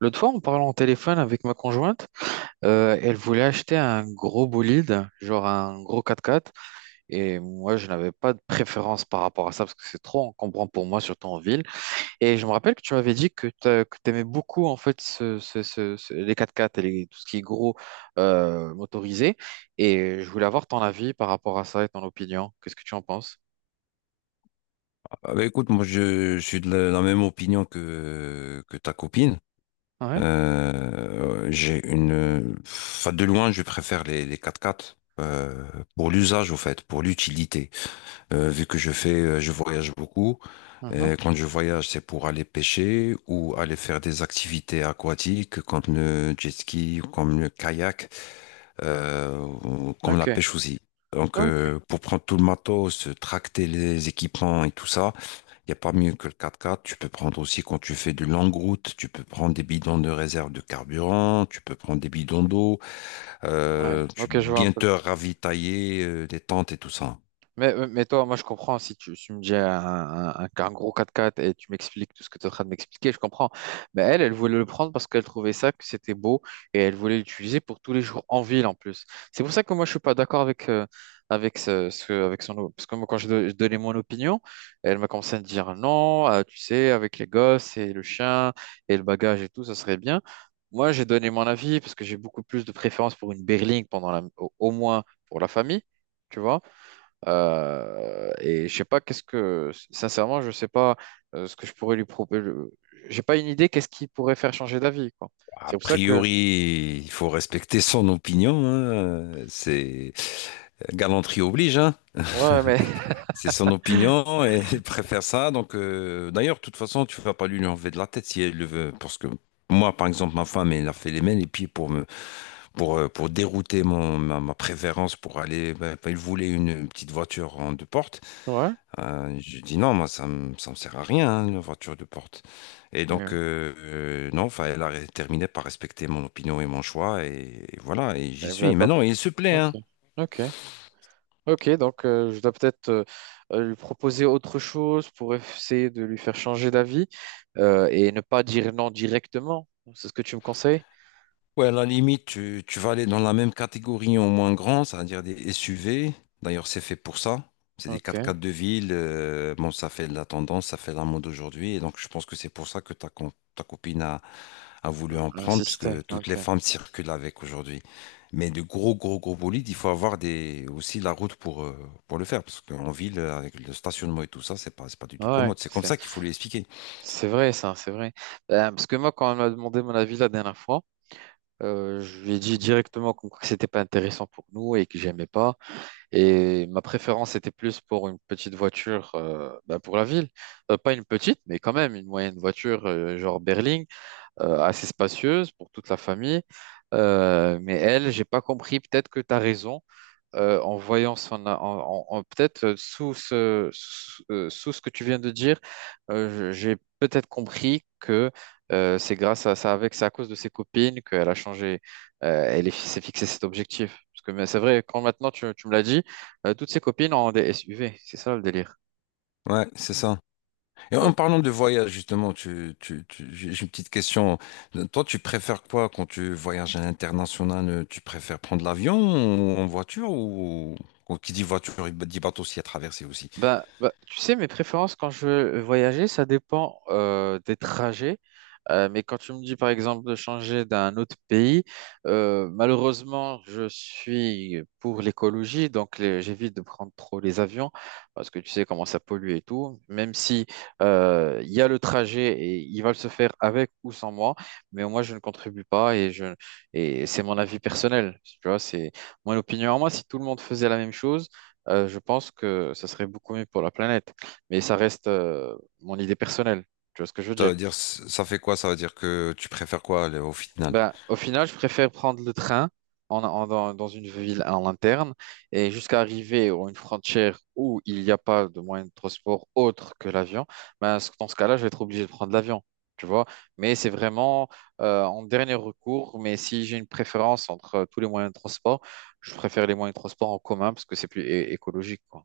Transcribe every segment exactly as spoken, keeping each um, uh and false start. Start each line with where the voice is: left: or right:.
right: L'autre fois, en parlant au téléphone avec ma conjointe, euh, elle voulait acheter un gros bolide, genre un gros quatre-quatre. Et moi, je n'avais pas de préférence par rapport à ça parce que c'est trop encombrant pour moi, surtout en ville. Et je me rappelle que tu m'avais dit que tu aimais beaucoup en fait ce- ce- ce- ce- les quatre-quatre et les- tout ce qui est gros euh, motorisé. Et je voulais avoir ton avis par rapport à ça et ton opinion. Qu'est-ce que tu en penses?
left: Ah bah écoute, moi je, je suis de la, la même opinion que, que ta copine.
right: Ouais.
left: Euh, j'ai une, enfin, de loin, je préfère les, les quatre-quatre, euh, pour l'usage au fait, pour l'utilité. Euh, vu que je fais, euh, je voyage beaucoup.
right: Mhm.
left: Et quand je voyage, c'est pour aller pêcher ou aller faire des activités aquatiques comme le jet ski, ou comme le kayak, euh, ou comme la
right: Ok.
left: pêche aussi. Donc,
right: Ok.
left: euh, pour prendre tout le matos, tracter les équipements et tout ça. Il n'y a pas mieux que le quatre-quatre. Tu peux prendre aussi quand tu fais de longue route, tu peux prendre des bidons de réserve de carburant, tu peux prendre des bidons d'eau,
right: Ouais.
left: euh, tu peux
right: Ok, je vois un
left: bien
right: peu.
left: te ravitailler, euh, des tentes et tout ça.
right: Mais, mais toi, moi, je comprends si tu, si tu me dis un, un- un- qu'un gros quatre quatre et tu m'expliques tout ce que tu es en train de m'expliquer, je comprends. Mais elle, elle voulait le prendre parce qu'elle trouvait ça, que c'était beau et elle voulait l'utiliser pour tous les jours en ville en plus. C'est pour ça que moi, je suis pas d'accord avec, euh, avec, ce, ce- avec son. Parce que moi, quand je, don- je donnais mon opinion, elle m'a commencé à me dire non, euh, tu sais, avec les gosses et le chien et le bagage et tout, ça serait bien. Moi, j'ai donné mon avis parce que j'ai beaucoup plus de préférence pour une berline pendant la, au au moins pour la famille, tu vois. Euh, et je sais pas qu'est-ce que, sincèrement, je sais pas euh, ce que je pourrais lui proposer. J'ai pas une idée qu'est-ce qui pourrait faire changer d'avis, quoi.
left: A
right: C'est pour ça que,
left: priori, il faut respecter son opinion, hein. C'est galanterie oblige, hein.
right: ouais, mais
left: C'est son opinion et elle préfère ça. Donc, euh, d'ailleurs, de toute façon, tu vas pas lui enlever de la tête si elle le veut, parce que moi, par exemple, ma femme, elle a fait les mains et les pieds pour me pour, euh, pour dérouter mon, ma, ma préférence pour aller. Ben, il voulait une petite voiture en deux portes.
right: ouais,
left: Euh, je dis non, moi, ça me, ça me sert à rien, hein, une voiture deux portes. Et donc,
right: ouais.
left: euh, euh, non, enfin, elle a terminé par respecter mon opinion et mon choix. Et, et voilà, et j'y
right: Et vous l'avez
left: suis.
right: pas
left: Maintenant,
right: pris.
left: il se plaît,
right: Ok,
left: hein.
right: ok, ok. Donc euh, je dois peut-être euh, euh, lui proposer autre chose pour essayer de lui faire changer d'avis euh, et ne pas dire non directement. C'est ce que tu me conseilles?
left: Ouais, à la limite, tu, tu vas aller dans la même catégorie en moins grand, c'est-à-dire des S U V. D'ailleurs, c'est fait pour ça. C'est des
right: Ok,
left: quatre-quatre de ville. Euh, bon, ça fait de la tendance, ça fait la mode aujourd'hui. Et donc, je pense que c'est pour ça que ta, com- ta copine a a voulu en prendre,
right: insister.
left: puisque toutes
right: Ok,
left: les femmes circulent avec aujourd'hui. Mais de gros, gros, gros bolides, il faut avoir des, aussi la route pour, euh, pour le faire. Parce qu'en ville, avec le stationnement et tout ça, c'est pas, c'est pas du tout
right: ouais,
left: commode. C'est comme
right: c'est
left: ça qu'il faut lui expliquer.
right: c'est vrai ça, c'est vrai. Euh, parce que moi, quand on m'a demandé mon avis la dernière fois. Euh, je lui ai dit directement comme quoi que c'était pas intéressant pour nous et que j'aimais pas. Et ma préférence était plus pour une petite voiture euh, bah, pour la ville. Euh, pas une petite, mais quand même une moyenne voiture euh, genre berline, euh, assez spacieuse pour toute la famille. Euh, mais elle, j'ai pas compris. Peut-être que tu as raison euh, en voyant son, a- en, en- en- peut-être euh, sous ce, sous, euh, sous ce que tu viens de dire, euh, je- j'ai peut-être compris que euh, c'est grâce à ça, avec, c'est à cause de ses copines qu'elle a changé, euh, elle est- s'est fixé cet objectif. Parce que mais c'est vrai, quand maintenant tu, tu me l'as dit, euh, toutes ses copines ont des S U V, c'est ça le délire.
left: Ouais, c'est ça. Et en parlant de voyage, justement, tu, tu, tu- j'ai j'ai une petite question. Toi, tu préfères quoi quand tu voyages à l'international? euh, Tu préfères prendre l'avion ou en voiture ou ou qui dit voiture, il dit bateau s'il y a traversé aussi.
right: Ben, ben, tu sais, mes préférences quand je veux voyager, ça dépend euh, des trajets. Euh, mais quand tu me dis, par exemple, de changer d'un autre pays, euh, malheureusement, je suis pour l'écologie, donc les- j'évite de prendre trop les avions parce que tu sais comment ça pollue et tout. Même si euh, il y a le trajet et il va le se faire avec ou sans moi, mais moi, je ne contribue pas et je et c'est mon avis personnel. Tu vois, c'est mon opinion à moi. Si tout le monde faisait la même chose euh, je pense que ça serait beaucoup mieux pour la planète. Mais ça reste euh, mon idée personnelle. Tu vois ce que je veux
left: Ça
right: dire?
left: veut dire, ça fait quoi? Ça veut dire que tu préfères quoi là, au final?
right: Ben, au final, je préfère prendre le train en, en- dans, dans une ville en interne et jusqu'à arriver à une frontière où il n'y a pas de moyen de transport autre que l'avion. Ben, ce- dans ce cas-là, je vais être obligé de prendre l'avion. Tu vois? Mais c'est vraiment euh, en dernier recours. Mais si j'ai une préférence entre euh, tous les moyens de transport, je préfère les moyens de transport en commun parce que c'est plus é- écologique, quoi.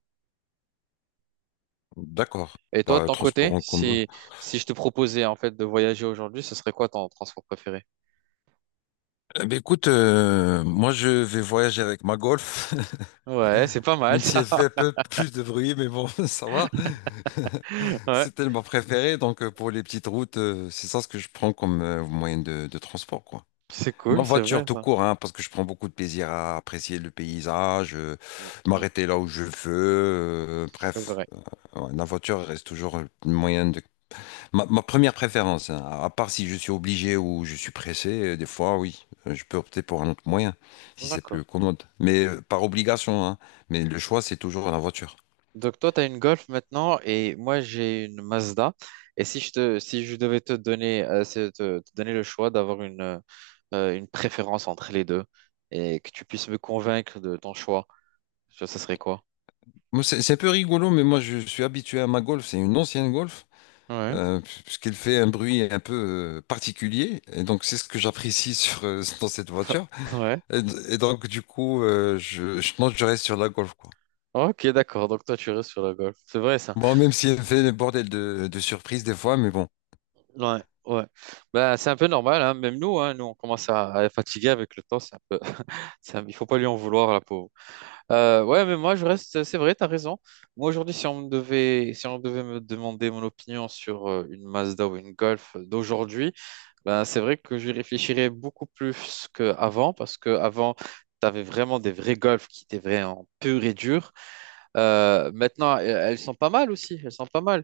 left: D'accord.
right: Et toi, de
left: Bah,
right: ton
left: transport
right: côté,
left: en commun.
right: si, si je te proposais en fait de voyager aujourd'hui, ce serait quoi ton transport préféré?
left: Eh ben, écoute, euh, moi je vais voyager avec ma Golf.
right: Ouais, c'est pas mal
left: Même si elle
right: ça.
left: fait un peu plus de bruit, mais bon, ça va.
right: Ouais,
left: C'est tellement préféré. Donc, euh, pour les petites routes, euh, c'est ça ce que je prends comme euh, moyen de, de transport, quoi.
right: c'est
left: Moi,
right: cool, c'est
left: voiture
right: vrai
left: tout
right: ça.
left: court, hein, parce que je prends beaucoup de plaisir à apprécier le paysage, euh,
right: Mm, mm,
left: m'arrêter là où je veux. Euh,
right: c'est
left: bref,
right: vrai.
left: ouais, la voiture reste toujours le moyen de Ma, ma première préférence, hein, à part si je suis obligé ou je suis pressé, euh, des fois, oui, euh, je peux opter pour un autre moyen, si c'est
right: D'accord.
left: plus commode. Mais euh, par obligation, hein. Mais le choix, c'est toujours la voiture.
right: Donc toi, tu as une Golf maintenant et moi, j'ai une Mazda. Et si je te, si je devais te donner, euh, c'est te, te donner le choix d'avoir une, euh, euh, une préférence entre les deux et que tu puisses me convaincre de ton choix, ça ça serait quoi?
left: Moi, c'est c'est un peu rigolo, mais moi, je suis habitué à ma Golf. C'est une ancienne Golf,
right: Ouais.
left: euh, puisqu'elle fait un bruit un peu euh, particulier. Et donc, c'est ce que j'apprécie sur, euh, dans cette voiture.
right: Ouais.
left: Et, et donc, du coup, euh, je, je, non, je reste sur la Golf, quoi.
right: Ok, d'accord. Donc toi, tu restes sur la Golf. C'est vrai ça.
left: Bon, même si elle fait des bordels de, de surprises des fois, mais bon.
right: Ouais, ouais. Bah, c'est un peu normal, hein. Même nous, hein, nous, on commence à, à être fatigué avec le temps. C'est un peu, c'est un- il faut pas lui en vouloir, la pauvre. Euh, ouais, mais moi, je reste. C'est vrai, t'as raison. Moi, aujourd'hui, si on me devait, si on devait me demander mon opinion sur euh, une Mazda ou une Golf d'aujourd'hui, ben, c'est vrai que je réfléchirais beaucoup plus qu'avant, parce qu'avant, tu avais vraiment des vrais Golf qui étaient vraiment purs et durs. Euh, maintenant, elles elles sont pas mal aussi. Elles sont pas mal.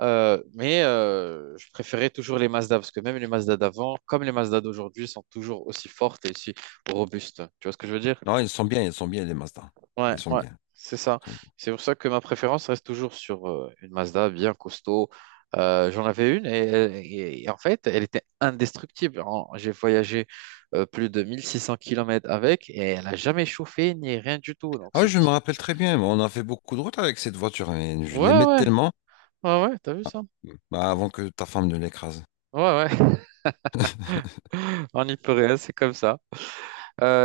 right: Euh, mais euh, je préférais toujours les Mazda parce que même les Mazda d'avant, comme les Mazda d'aujourd'hui, sont toujours aussi fortes et aussi robustes. Tu vois ce que je veux dire?
left: Non, ils sont bien, ils sont bien, les Mazda.
right: Ouais,
left: Ils sont
right: ouais,
left: bien,
right: c'est ça.
left: ils sont bien.
right: C'est pour ça que ma préférence reste toujours sur euh, une Mazda bien costaud. Euh, j'en avais une et, et- et en fait, elle était indestructible. En- J'ai voyagé euh, plus de mille six cents kilomètres avec et elle n'a jamais chauffé ni rien du tout. Donc
left: Ah
right: c'est
left: oui, je
right: pour
left: me
right: ça.
left: rappelle très bien. On a fait beaucoup de routes avec cette voiture. Mais je
right: Ouais,
left: l'aimais
right: ouais,
left: tellement
right: ouais, ouais, t'as vu ça?
left: bah, avant que ta femme ne l'écrase.
right: Ouais, ouais, on n'y peut rien, c'est comme ça.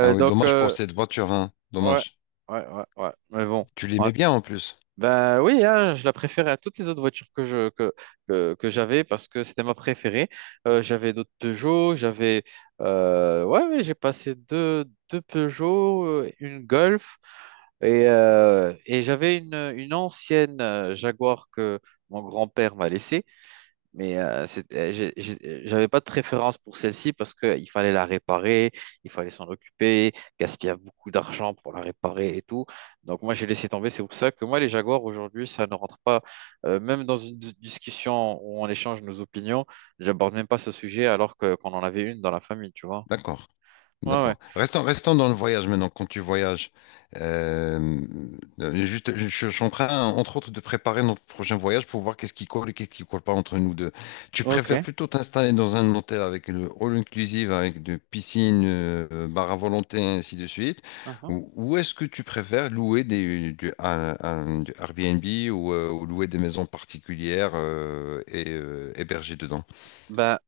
left: Ah oui,
right: donc,
left: dommage pour
right: euh,
left: cette voiture, hein.
right: Ouais,
left: Dommage.
right: ouais, ouais, ouais. Mais bon.
left: Tu
right: Ouais.
left: l'aimais bien en plus.
right: Ben oui, hein, je la préférais à toutes les autres voitures que je que, que, que j'avais parce que c'était ma préférée. Euh, j'avais d'autres Peugeot, j'avais euh, ouais, ouais, j'ai passé deux, deux Peugeot, euh, une Golf et, euh, et j'avais une, une ancienne euh, Jaguar que mon grand-père m'a laissée. Mais euh, c'est- euh, j'ai- j'ai- j'avais pas de préférence pour celle-ci parce qu'il fallait la réparer, il fallait s'en occuper, gaspiller beaucoup d'argent pour la réparer et tout. Donc moi, j'ai laissé tomber. C'est pour ça que moi, les Jaguars, aujourd'hui, ça ne rentre pas. Euh, même dans une dis- discussion où on échange nos opinions, j'aborde même pas ce sujet alors que qu'on en avait une dans la famille, tu vois.
left: D'accord.
right: Ouais, ouais.
left: D'accord. Restons, restons dans le voyage maintenant. Quand tu voyages, euh, euh, juste, je, je suis en train, entre autres, de préparer notre prochain voyage pour voir qu'est-ce qui colle et qu'est-ce qui colle pas entre nous deux. Tu préfères
right: Ok.
left: plutôt t'installer dans un hôtel avec le all inclusive, avec de piscine, euh, bar à volonté, ainsi de suite,
right: Mhm.
left: ou, ou est-ce que tu préfères louer des, du, un- un- du Airbnb ou, euh, ou louer des maisons particulières euh, et euh, héberger dedans?
right: Bah,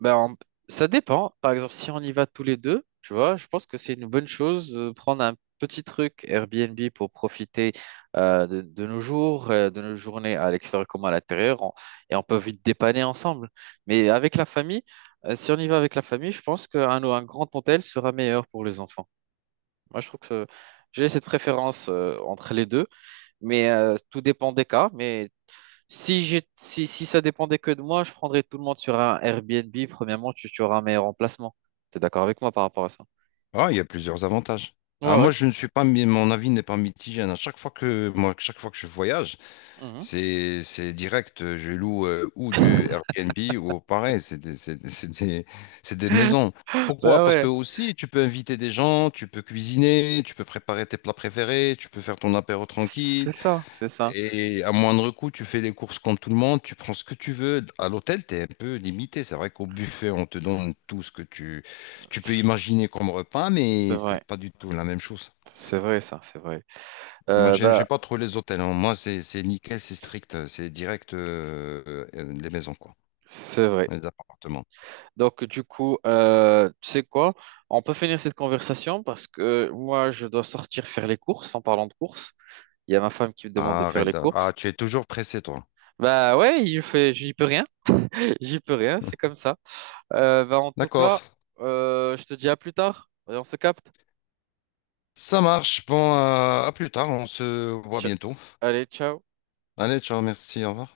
right: Ben, en- ça dépend. Par exemple, si on y va tous les deux, tu vois, je pense que c'est une bonne chose de prendre un petit truc Airbnb pour profiter euh, de, de nos jours, euh, de nos journées à l'extérieur comme à l'intérieur, on- et on peut vite dépanner ensemble. Mais avec la famille, euh, si on y va avec la famille, je pense qu'un un grand hôtel sera meilleur pour les enfants. Moi, je trouve que j'ai cette préférence euh, entre les deux, mais euh, tout dépend des cas. Mais si, j'ai- si, si ça dépendait que de moi, je prendrais tout le monde sur un Airbnb. Premièrement, tu, tu auras un meilleur emplacement. T'es d'accord avec moi par rapport à ça?
left: Ah, il y a plusieurs avantages. Ah,
right: Ouais, ouais.
left: moi, je ne suis pas, mi- mon avis n'est pas mitigé, hein. À chaque fois que, moi, chaque fois que je voyage,
right: Mhm.
left: c'est, c'est direct. euh, Je loue euh, ou du Airbnb ou pareil. C'est des, c'est- c'est des- c'est des maisons. Pourquoi?
right: Bah
left: Parce
right: ouais.
left: que aussi, tu peux inviter des gens, tu peux cuisiner, tu peux préparer tes plats préférés, tu peux faire ton apéro tranquille,
right: C'est ça, c'est ça.
left: et à moindre coût, tu fais des courses comme tout le monde, tu prends ce que tu veux. À l'hôtel, tu es un peu limité. C'est vrai qu'au buffet, on te donne tout ce que tu, tu peux imaginer comme repas,
right: C'est
left: mais
right: vrai.
left: c'est pas du tout la même chose.
right: C'est vrai, ça, c'est vrai.
left: Moi,
right: Euh,
left: j'aime,
right: bah,
left: j'aime pas trop les hôtels, hein. Moi, c'est c'est nickel, c'est strict, c'est direct euh, euh, les maisons, quoi,
right: c'est vrai.
left: les appartements.
right: Donc, du coup, euh, tu sais quoi? On peut finir cette conversation parce que moi, je dois sortir faire les courses. En parlant de courses, il y a ma femme qui me demande de faire
left: Arrête.
right: les
left: d'a- Ah,
right: courses.
left: tu es toujours pressé, toi.
right: Bah ouais, il fait, j'y peux rien. J'y peux rien, c'est comme ça. Euh, bah, en tout cas,
left: D'accord.
right: euh, je te dis à plus tard. Et on se capte.
left: Ça marche. Bon, euh, à plus tard. On se voit
right: Tch-
left: bientôt.
right: Allez, ciao.
left: Allez, ciao, merci, au revoir.